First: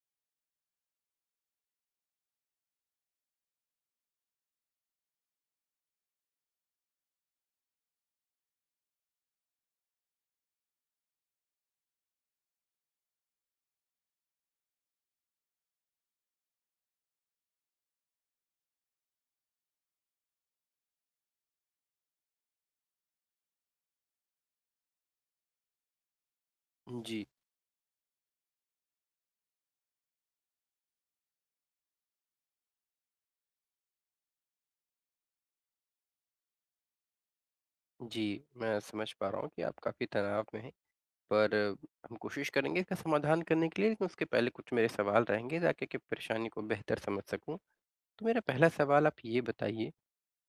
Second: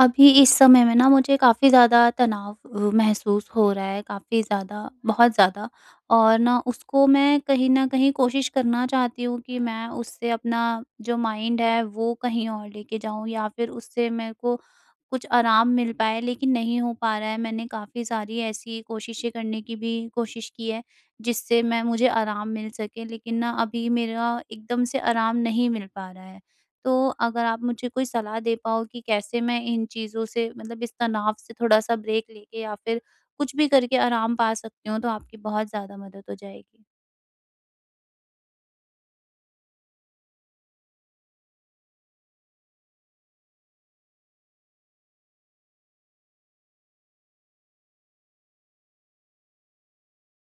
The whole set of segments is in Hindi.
अभी इस समय में ना, मुझे काफ़ी ज़्यादा तनाव अ, महसूस हो रहा है। काफ़ी ज़्यादा, बहुत ज़्यादा और ना उसको मैं कहीं न कहीं कोशिश करना चाहती हूँ कि मैं उससे अपना जो माइंड है, वो कहीं और लेके जाऊँ या फ़िर उससे मेरे को कुछ आराम मिल पाए, लेकिन नहीं हो पा रहा है। मैंने काफ़ी सारी ऐसी कोशिशें करने की भी कोशिश की है, जिससे मैं मुझे आराम मिल सके, लेकिन ना अभी मेरा एकदम से आराम नहीं मिल पा रहा है। तो जी। अगर आप मुझे कोई सलाह दे पाओ कि कैसे मैं इन चीज़ों से मतलब इस तनाव से थोड़ा-सा ब्रेक लेके या फ़िर कुछ भी करके आराम पा सकती हूँ, तो आपकी बहुत ज़्यादा मदद हो जाएगी। जी, मैं समझ पा रहा हूँ कि आप काफ़ी तनाव में हैं। पर हम कोशिश करेंगे इसका समाधान करने के लिए, लेकिन उसके पहले कुछ मेरे सवाल रहेंगे, ताकि कि परेशानी को बेहतर समझ सकूँ। तो मेरा पहला सवाल आप ये बताइए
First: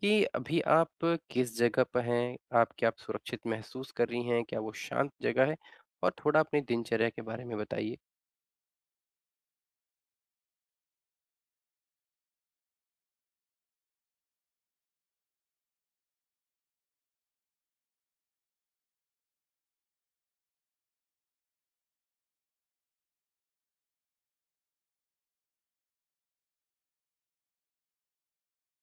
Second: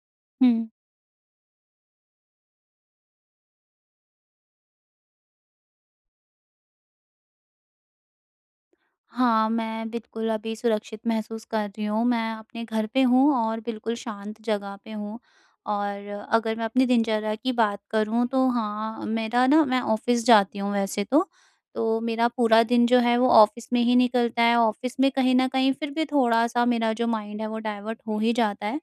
कि अभी हुँ। आप किस जगह पे हैं? आप क्या आप सुरक्षित महसूस कर रही हैं? क्या वो शांत जगह है? और थोड़ा अपनी दिनचर्या के बारे में बताइए। हाँ, मैं बिल्कुल अभी सुरक्षित महसूस कर रही हूँ। मैं अपने घर पे हूँ और बिल्कुल शांत जगह पे हूँ और अगर मैं अपनी दिनचर्या की बात करूँ, तो हाँ, मेरा ना मैं ऑफ़िस जाती हूँ वैसे तो। तो मेरा पूरा दिन जो है, वो ऑफ़िस में ही निकलता है। ऑफ़िस में कहीं न कहीं फ़िर भी थोड़ा-सा मेरा जो माइंड है, वो डायवर्ट हो ही जाता है।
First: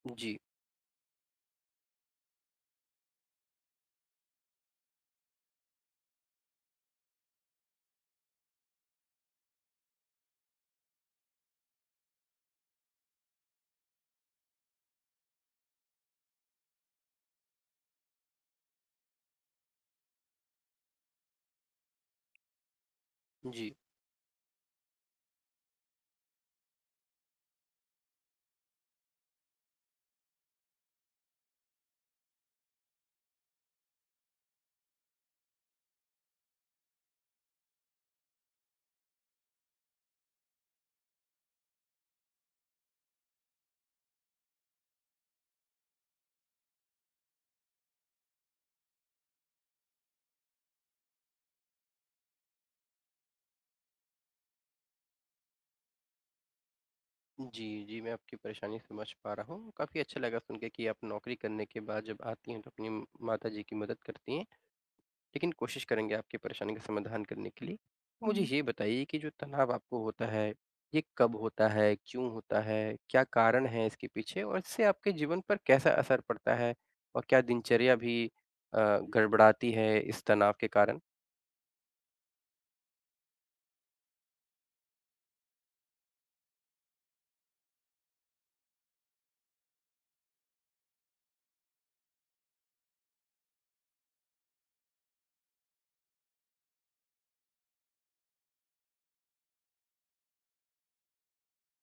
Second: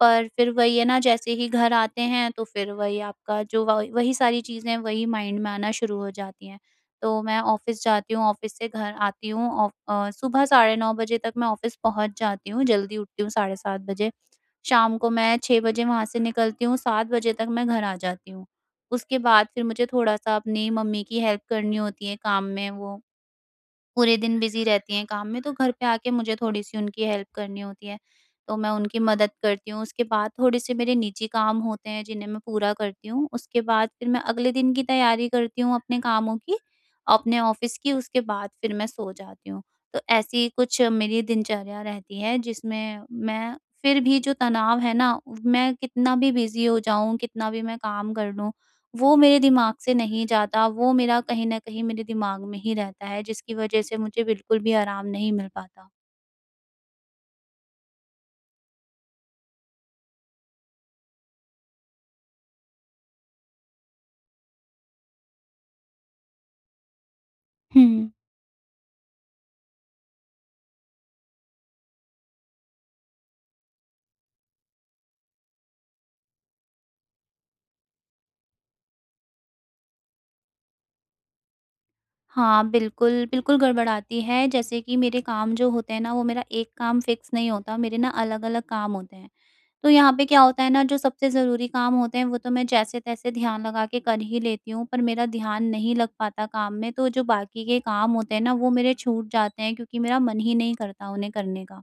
पर जी। फ़िर वही है ना, जैसे ही घर आते हैं, तो फ़िर वही आपका जो व वही सारी चीज़ें हैं, वही माइंड में आना शुरू हो जाती हैं। तो मैं ऑफ़िस जाती हूँ, ऑफ़िस से घर आती हूँ, ऑ अ, सुबह साढ़े 9 बजे तक मैं ऑफ़िस पहुँच जाती हूँ, जल्दी उठती हूँ, साढ़े 7 बजे। शाम को मैं 6 बजे वहाँ से निकलती हूँ, 7 बजे तक मैं घर आ जाती हूँ। उसके बाद फ़िर मुझे थोड़ा-सा अपनी मम्मी की हेल्प करनी होती है काम में, वो जी। पूरे दिन बिज़ी रहती हैं काम में, तो घर पे आके मुझे थोड़ी-सी उनकी हेल्प करनी होती है। तो मैं उनकी मदद करती हूँ, उसके बाद थोड़े-से मेरे निजी काम होते हैं, जिन्हें मैं पूरा करती हूँ। उसके बाद फ़िर मैं अगले दिन की तैयारी करती हूँ, अपने कामों की, अपने ऑफ़िस की, उसके बाद फ़िर मैं सो जाती हूँ। तो ऐसी कुछ मेरी दिनचर्या रहती है, जिसमें मैं फ़िर भी जो तनाव है ना, मैं कितना भी बिज़ी हो जाऊँ, कितना भी मैं काम कर लूँ ,वो मेरे दिमाग से नहीं जाता, वो मेरा कहीं न कहीं मेरे दिमाग में ही रहता है, जिसकी वज़ह से मुझे बिल्कुल भी आराम नहीं मिल पाता। जी, जी। मैं आपकी परेशानी समझ पा रहा हूँ। काफ़ी अच्छा लगा सुनके कि आप नौकरी करने के बाद जब आती हैं तो अपनी म माताजी की मदद करती हैं। लेकिन कोशिश करेंगे आपकी परेशानी का समाधान करने के लिए। हुँ। मुझे ये बताइए कि जो तनाव आपको होता है, ये कब होता है? क्यों होता है? क्या कारण है इसके पीछे और इससे आपके जीवन पर कैसा असर पड़ता है? और क्या दिनचर्या भी अ, गड़बड़ाती है इस तनाव के कारण? हाँ, बिल्कुल। बिल्कुल, गड़बड़ाती है जैसे कि मेरे काम जो होते हैं ना वो मेरा एक काम फ़िक्स नहीं होता, मेरे ना अलग-अलग काम होते हैं। तो यहाँ पे क्या होता है ना, जो सबसे ज़रूरी काम होते हैं वो तो मैं जैसे-तैसे ध्यान लगा के कर ही लेती हूँ पर मेरा ध्यान नहीं लग पाता काम में तो जो बाकी के काम होते हैं ना, वो मेरे छूट जाते हैं क्योंकि मेरा मन ही नहीं करता उन्हें करने का।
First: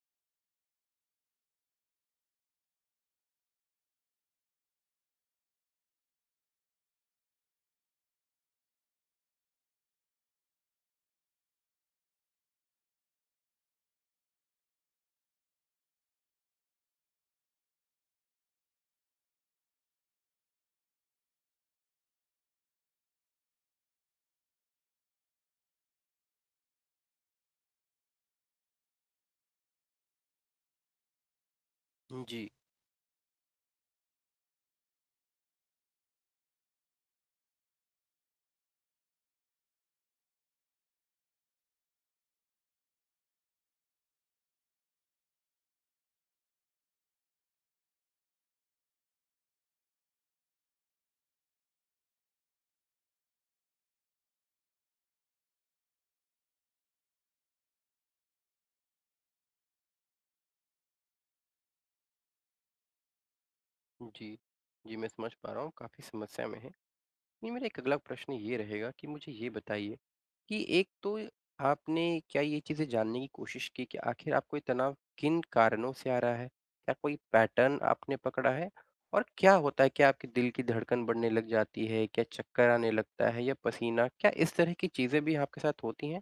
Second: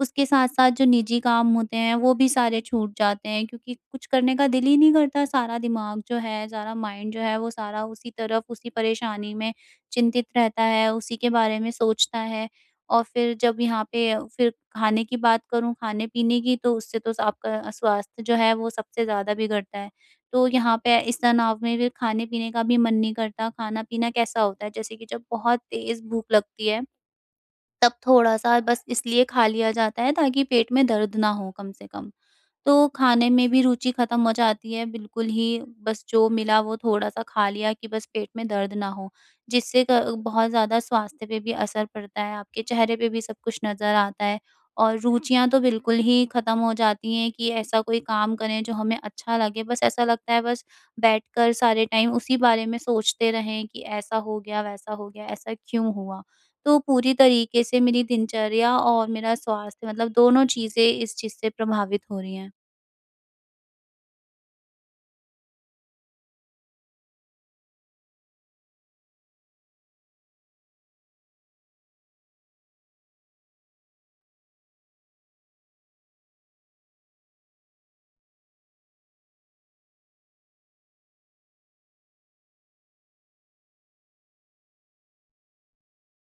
उसके साथ-साथ जो निजी काम होते हैं, वो भी सारे छूट जाते हैं क्योंकि कुछ करने का दिल ही नहीं करता। सारा दिमाग जो है सारा माइंड जो है वो सारा उसी तरफ उसी परेशानी में चिंतित रहता है, उसी के बारे में सोचता है। और फ़िर जब यहाँ पे फ़िर खाने की बात करूँ खाने-पीने की तो उससे तो आपका अ, स्वास्थ्य जो है वो सबसे ज़्यादा बिगड़ता है। तो यहाँ पे इस तनाव में भी खाने-पीने का भी मन नहीं करता। खाना-पीना कैसा होता है जैसे कि जब बहुत तेज़ भूख लगती है, तब थोड़ा-सा बस इसलिए खा लिया जाता है ताकि पेट में दर्द ना हो कम से कम। हुँ, जी। तो खाने में भी रुचि ख़त्म हो जाती है बिल्कुल ही। बस जो मिला वो थोड़ा-सा खा लिया कि बस पेट में दर्द ना हो, जिससे क बहुत ज़्यादा स्वास्थ्य पे भी असर पड़ता है, आपके चेहरे पे भी सब कुछ नज़र आता है, और रुचियाँ तो बिल्कुल ही ख़त्म हो जाती हैं कि ऐसा कोई काम करें जो हमें अच्छा लगे। बस ऐसा लगता है बस बैठकर सारे टाइम उसी बारे में सोचते रहें कि ऐसा हो गया, वैसा हो गया। ऐसा क्यों हुआ? तो पूरी तरीके से मेरी दिनचर्या और मेरा स्वास्थ्य मतलब दोनों चीज़ें इस चीज़ से प्रभावित हो रही हैं। उ, जी। जी मैं समझ पा रहा हूँ, काफ़ी समस्या में हैं। ये मेरा 1 अगला प्रश्न ये रहेगा, कि मुझे ये बताइए, कि एक तो आपने क्या ये चीज़ें जानने की कोशिश की के आखिर आपको ये तनाव किन कारणों से आ रहा है? क्या कोई पैटर्न आपने पकड़ा है? और क्या होता है? क्या आपके दिल की धड़कन बढ़ने लग जाती है? क्या चक्कर आने लगता है, या पसीना? क्या इस तरह की चीज़ें भी आपके साथ होती हैं?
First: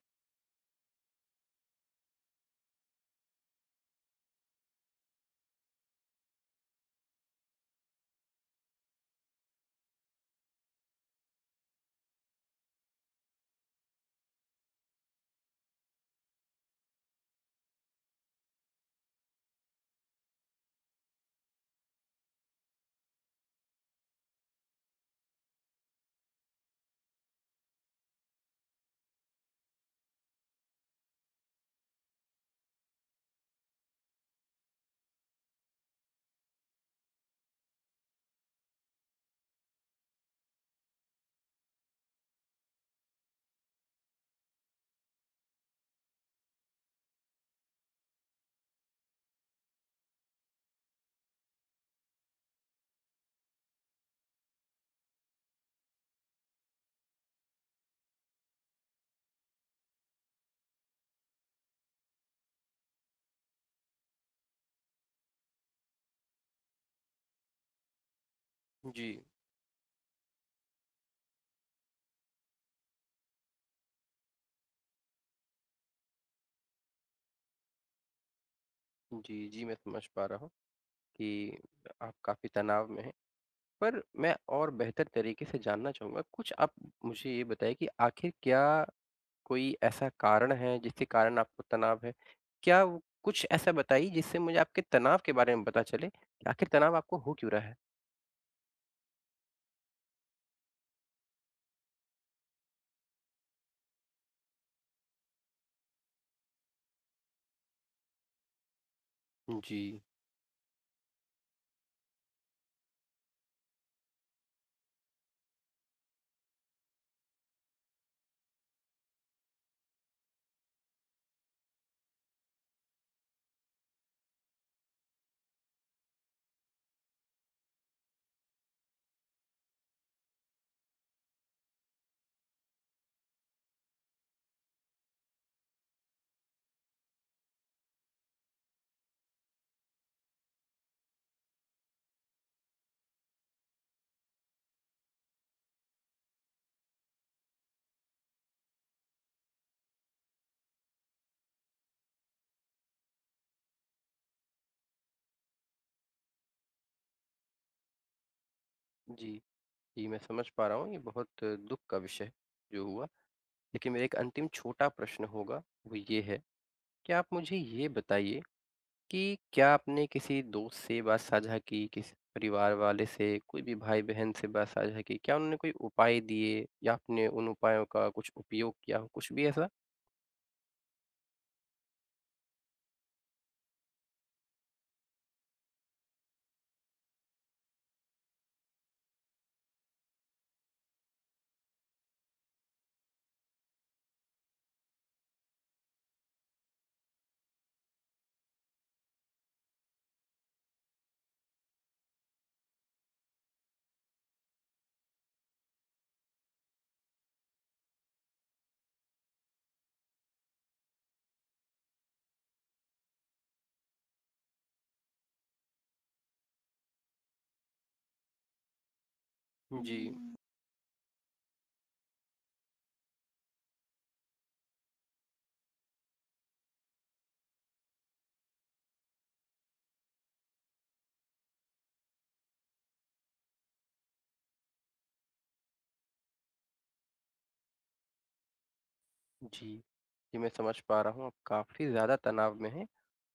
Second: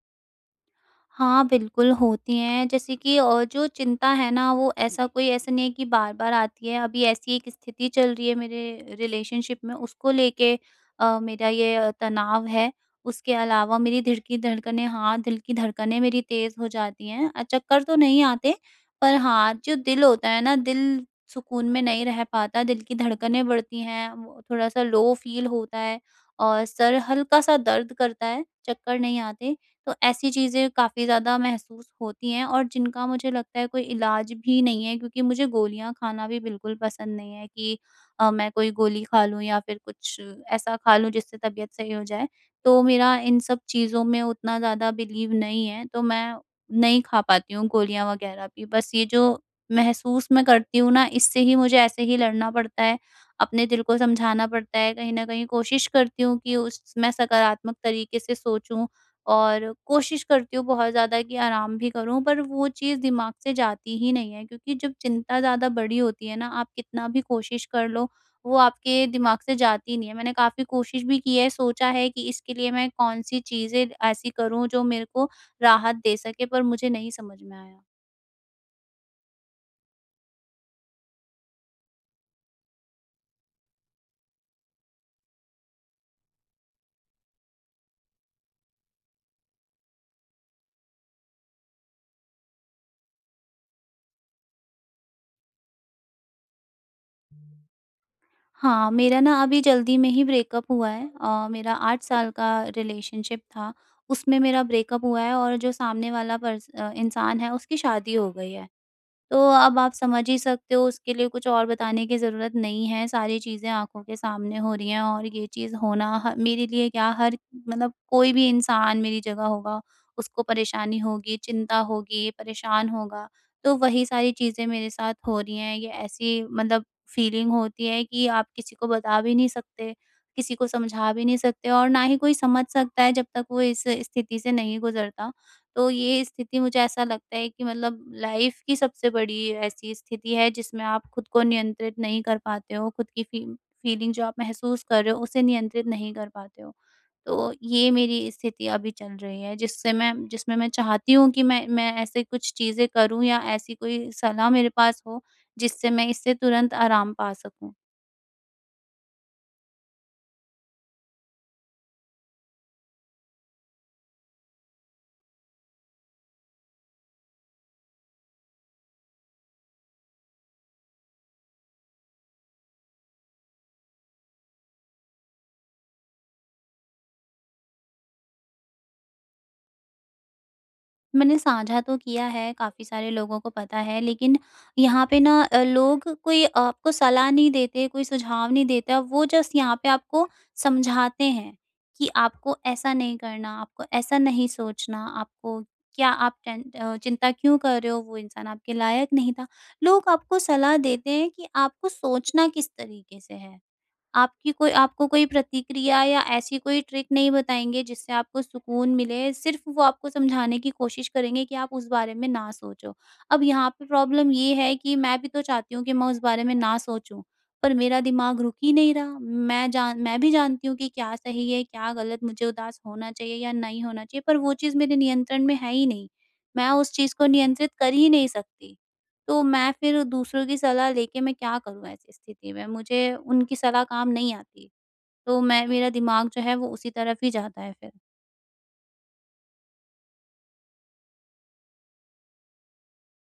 हाँ, बिल्कुल होती हैं। जैसे कि अ, जो चिंता है ना वो ऐसा कोई ऐसा नहीं है कि बार-बार आती है। अभी ऐसी एक स्थिति चल रही है, मेरे रिलेशनशिप में उसको लेके अ, मेरा ये अ, तनाव है। उसके अलावा मेरी दिल की धड़कनें हाँ। दिल की धड़कनें मेरी तेज़ हो जाती हैं। अ, चक्कर तो नहीं आते, पर हाँ जो दिल होता है ना, दिल सुकून में नहीं रह पाता। दिल की धड़कनें बढ़ती हैं, म थोड़ा-सा लो फ़ील होता है और सर हल्का-सा दर्द करता है, चक्कर नहीं आते। तो ऐसी चीज़ें काफ़ी ज़्यादा महसूस होती हैं, और जिनका मुझे लगता है कोई इलाज भी नहीं है। क्योंकि मुझे गोलियाँ खाना भी बिल्कुल पसंद नहीं है, कि अ, मैं कोई गोली खा लूँ या फ़िर कुछ ऐसा खा लूँ, जिससे तबीयत सही हो जाए। तो मेरा इन सब चीज़ों में उतना ज़्यादा बिलीव नहीं है। तो मैं नहीं खा पाती हूँ, गोलियाँ वग़ैरह भी, बस ये जो महसूस मैं करती हूँ ना, इससे ही मुझे ऐसे ही लड़ना पड़ता है। अपने दिल को समझाना पड़ता है, कहीं न कहीं कोशिश करती हूँ कि उस स मैं सकारात्मक तरीके से सोचूँ और कोशिश करती हूँ बहुत ज़्यादा, कि आराम भी करूँ, पर वो चीज़ दिमाग से जाती ही नहीं है। क्योंकि जब चिंता ज़्यादा बड़ी होती है ना, आप कितना भी कोशिश कर लो। वो आपके जी। दिमाग से जाती नहीं है। मैंने काफ़ी कोशिश भी की है, सोचा है कि इसके लिए मैं कौन-सी चीज़ें ऐसी करूँ, जो मेरे को राहत दे सके पर मुझे नहीं समझ में आया। जी, जी। मैं समझ पा रहा हूँ कि अ, आप काफ़ी तनाव में हैं। पर मैं और बेहतर तरीके से जानना चाहूँगा। कुछ आप मुझे ये बताइए कि आखिर क्या, कोई ऐसा कारण है जिसके कारण आपको तनाव है? क्या कुछ ऐसा बताइए जिससे मुझे आपके तनाव के बारे में पता चले कि आखिर तनाव आपको हो क्यों रहा है? हाँ मेरा न अभी जल्दी में ही ब्रेकअप हुआ है। अ, मेरा 8 साल का रिलेशनशिप था। उसमें मेरा ब्रेकअप हुआ है और जो सामने वाला पर्स अ, इंसान है उसकी शादी हो गई है। तो अब आप जी। समझ ही सकते हो उसके लिए कुछ और बताने की ज़रूरत नहीं है सारी चीज़ें आँखों के सामने हो रही हैं। और ये चीज़ होना ह मेरे लिए क्या हर मतलब कोई भी इंसान मेरी जगह होगा उसको परेशानी होगी, चिंता होगी, परेशान होगा। तो वही सारी चीज़ें मेरे साथ हो रही हैं। ये ऐसी मतलब फ़ीलिंग होती है कि आप किसी को बता भी नहीं सकते। किसी को समझा भी नहीं सकते और ना ही कोई समझ सकता है जब तक वो इस स्थिति से नहीं गुज़रता। तो ये स्थिति मुझे ऐसा लगता है कि मतलब लाइफ़ की सबसे बड़ी ऐसी स्थिति है जिसमें आप खुद को नियंत्रित नहीं कर पाते हो खुद की फी फ़ीलिंग जो आप महसूस कर रहे हो उसे नियंत्रित नहीं कर पाते हो। तो ये मेरी स्थिति अभी चल रही है। जिससे मैं जिसमें मैं चाहती हूँ कि मैं मैं ऐसे कुछ चीज़ें करूँ या ऐसी कोई सलाह मेरे पास हो जिससे मैं इससे तुरंत आराम पा सकूँ। जी। जी, मैं समझ पा रहा हूँ, ये बहुत दुःख का विषय है, जो हुआ। लेकिन मेरा एक अंतिम छोटा प्रश्न होगा, वो ये है, क्या आप मुझे ये बताइए कि क्या आपने किसी दोस्त से बात साझा की? किसी परिवार वाले से? कोई भी भाई-बहन से बात साझा की? क्या उन्होंने कोई उपाय दिए या आपने उन उपायों का उपयोग किया कुछ भी ऐसा? मैंने साझा तो किया है, काफ़ी सारे लोगों को पता है। लेकिन यहाँ पे न अ, लोग कोई आपको सलाह नहीं देते कोई सुझाव नहीं देता, वो जस्ट यहाँ पे आपको समझाते हैं, कि आपको ऐसा नहीं करना, आपको ऐसा नहीं सोचना, आपको क्या आप टेन अ, चिंता क्यों कर रहे हो, वो इंसान आपके लायक नहीं था। लोग आपको सलाह देते हैं, कि आपको सोचना किस तरीके से है। आपकी कोई आपको कोई प्रतिक्रिया या ऐसी कोई ट्रिक नहीं बताएँगे, जिससे आपको सुकून मिले, सिर्फ़ वो आपको समझाने की कोशिश करेंगे कि आप उस बारे में न सोचो। अब यहाँ पे प्रॉब्लम ये है कि मैं भी तो चाहती हूँ कि मैं उस बारे में न सोचूँ। पर मेरा दिमाग रुक ही नहीं रहा, मैं जान जी। मैं भी जानती हूँ कि क्या सही है, क्या गलत, मुझे उदास होना चाहिए या नहीं होना चाहिए, पर वो चीज़ मेरे नियंत्रण में है ही नहीं। मैं उस चीज़ को नियंत्रित कर ही नहीं सकती, तो मैं फ़िर दूसरों की सलाह लेके मैं क्या करूँ, ऐसी स्थिति में? मुझे उनकी सलाह काम नहीं आती। तो मैं मेरा दिमाग जो है वो उसी तरफ़ ही जाता है फ़िर। जी। जी, मैं समझ पा रहा हूँ, आप काफ़ी ज़्यादा तनाव में हैं,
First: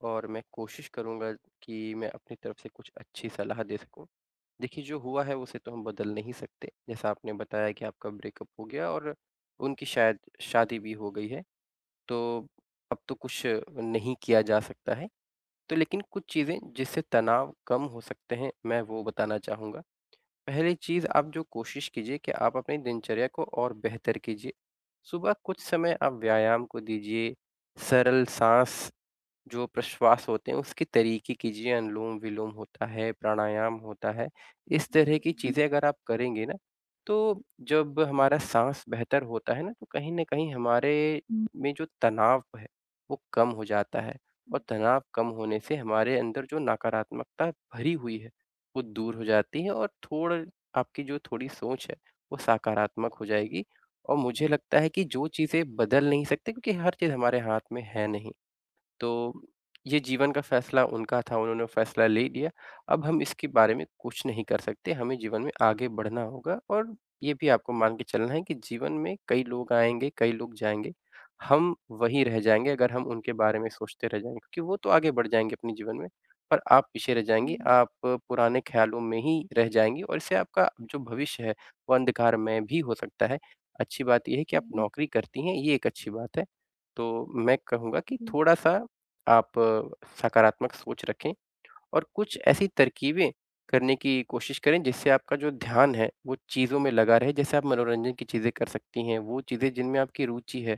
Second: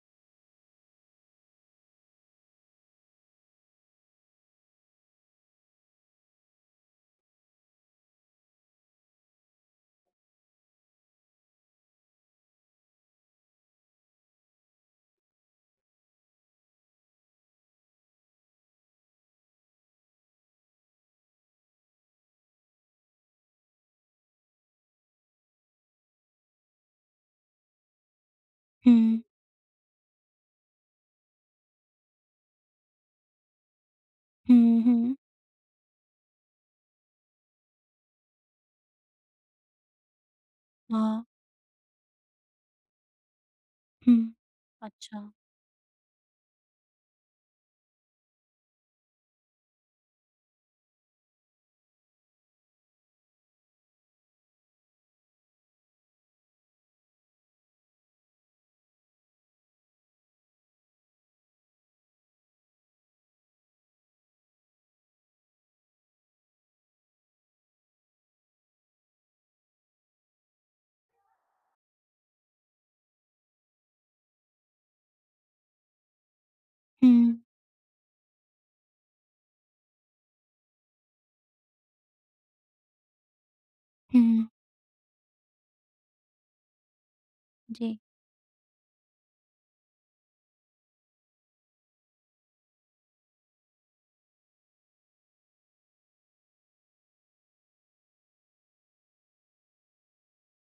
और मैं कोशिश करूँगा कि मैं अपनी तरफ़ से कुछ अच्छी सलाह दे सकूँ। देखिए जो हुआ है, उसे तो हम बदल नहीं सकते। जैसा आपने बताया कि आपका ब्रेकअप हो गया और उनकी शायद शादी भी हो गई है। तो, अब तो कुछ नहीं किया जा सकता है। तो लेकिन कुछ चीज़ें जिससे तनाव कम हो सकते हैं, मैं वो बताना चाहूँगा। पहली चीज़ आप जो कोशिश कीजिए कि आप अपनी दिनचर्या को और बेहतर कीजिए। सुबह कुछ समय आप व्यायाम को दीजिए, सरल साँस, हुँ। जो प्रश्वास होते हैं, उसके तरीके कीजिए, अनुलोम-विलोम होता है, प्राणायाम होता है। हुँ, इस हुँ। तरह की चीज़ें अगर आप करेंगे ना, तो जब हमारा साँस बेहतर होता है ना तो कहीं न कहीं हमारे हाँ। में जो तनाव है, वो कम हो जाता है, हुँ। और तनाव कम अच्छा। होने से हमारे अंदर जो नकारात्मकता भरी हुई है, वो दूर हो जाती है और थोड़ आपकी जो थोड़ी सोच है, वो सकारात्मक हो जाएगी। और मुझे लगता है कि जो चीज़ें बदल नहीं सकते क्योंकि हर चीज़ हमारे हाथ में है नहीं। तो ये जीवन का फैसला उनका था, उन्होंने फैसला ले लिया। अब हम इसके बारे में कुछ नहीं कर सकते, हमें जीवन में आगे बढ़ना होगा। और ये भी आपको मान के चलना है कि जीवन में कई लोग आएँगे, कई लोग जाएँगे, हम वहीं रह जाएँगे अगर हम उनके बारे में सोचते रह जाएँगे क्योंकि वो तो आगे बढ़ जाएँगे अपने जीवन में, पर आप पीछे रह हुँ। जाएँगी, आप पुराने ख़्यालों में ही रह जाएँगी, और इससे आपका जो भविष्य है, वो अंधकारमय भी हो सकता है। अच्छी बात ये है हुँ। कि आप नौकरी करती हैं, ये एक अच्छी बात है। तो मैं जी कहूँगा कि थोड़ा-सा आप सकारात्मक सोच रखें, और कुछ ऐसी तरकीबें करने की कोशिश करें जिससे आपका जो ध्यान है, वो चीज़ों में लगा रहे। जैसे आप मनोरंजन की चीज़ें कर सकती हैं, वो चीज़ें जिनमें आपकी रूचि है।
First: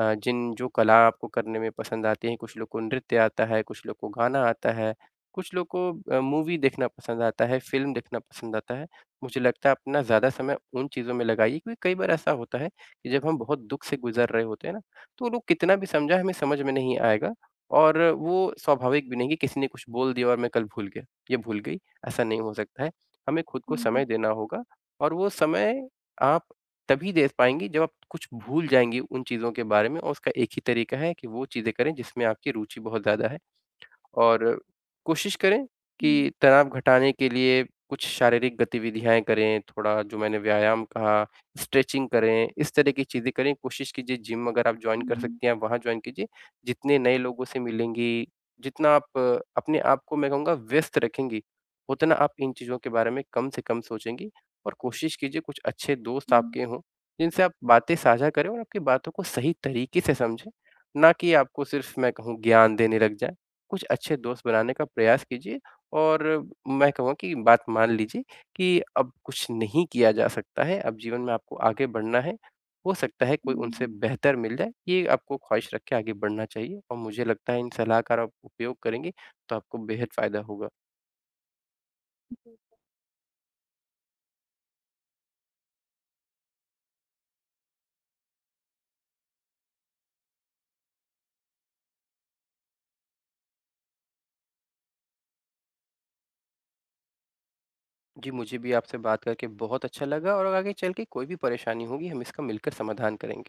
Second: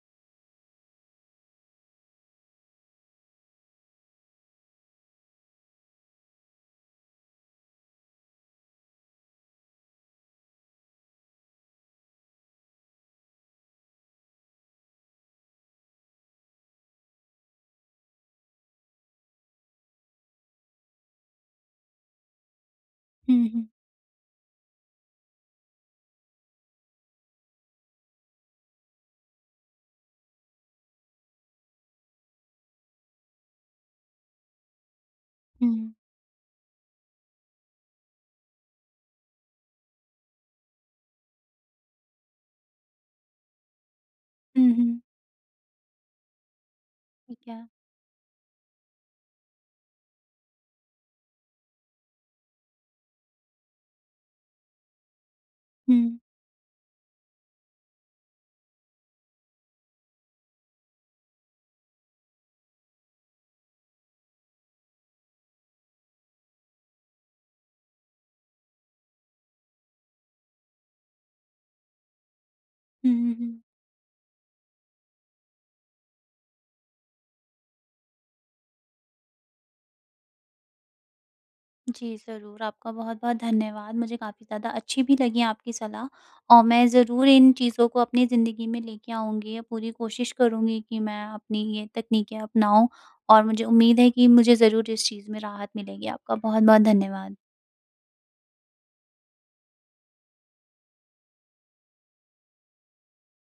अ, जिन जो कला आपको करने में पसंद आती हैं, कुछ लोग को नृत्य आता है, कुछ लोग को गाना आता है, कुछ लोग को अ, मूवी देखना पसंद आता है, फ़िल्म देखना पसंद आता है। मुझे लगता है अपना ज़्यादा समय उन चीज़ों में लगाइए क्योंकि कई बार ऐसा होता है कि जब हम बहुत दुःख से गुज़र रहे होते हैं ना, तो लोग कितना भी समझाएँ, हमें समझ में नहीं आएगा। और वो स्वाभाविक भी नहीं कि किसी ने कुछ बोल दिया और मैं कल भूल गया या भूल गई, ऐसा नहीं हो सकता है। हमें हुँ, खुद हुँ। को समय देना होगा, और वो समय आप तभी दे पाएँगी जब आप कुछ भूल जाएँगी उन चीज़ों के बारे में, और उसका एक ही तरीका है कि वो चीज़ें करें जिसमें आपकी रूचि बहुत ज़्यादा है। और कोशिश करें हुँ। कि तनाव घटाने के लिए कुछ शारीरिक गतिविधियाँ करें, थोड़ा जो मैंने व्यायाम कहा, स्ट्रेचिंग करें, इस तरह की चीज़ें करें। कोशिश कीजिए जिम अगर हुँ, आप हुँ। जॉइन कर सकती हैं, आप वहाँ जॉइन कीजिए। जितने नए लोगों ठीक से है। मिलेंगी, जितना आप अपने आपको मैं कहूँगा व्यस्त रखेंगी, उतना आप इन चीज़ों के बारे में कम से कम सोचेंगी। और कोशिश कीजिए कुछ अच्छे दोस्त हुँ। दोस्त आपके हों, जिनसे आप बातें साझा करें और आपकी बातों को सही तरीके से समझें, ना कि आपको सिर्फ़ मैं कहूँ ज्ञान देने लग जाएँ। कुछ अच्छे दोस्त बनाने का प्रयास कीजिए, और मैं कहूँगा की बात मान लीजिए कि अब कुछ नहीं किया जा सकता है, अब जीवन में आपको आगे बढ़ना है। हो हुँ, सकता हुँ, है कोई हुँ। उनसे बेहतर मिल जाए, ये आपको ख़्वाहिश रख के आगे बढ़ना चाहिए। और मुझे लगता है इन सलाह कार आप उपयोग करेंगी, तो आपको बेहद फ़ायदा होगा। जी, ज़रूर। आपका बहुत-बहुत धन्यवाद। मुझे काफ़ी ज़्यादा अच्छी भी लगी आपकी सलाह, और मैं ज़रूर इन चीज़ों को अपनी ज़िंदगी में लेके आऊँगी अ, पूरी कोशिश करूँगी कि मैं अपनी ये तकनीकें अपनाऊँ, और मुझे उम्मीद है कि मुझे ज़रूर इस चीज़ में राहत मिलेगी। आपका बहुत-बहुत धन्यवाद। जी, मुझे भी आपसे बात करके बहुत अच्छा लगा, और आगे चल के कोई भी परेशानी होगी, हम इसका मिलकर समाधान करेंगे।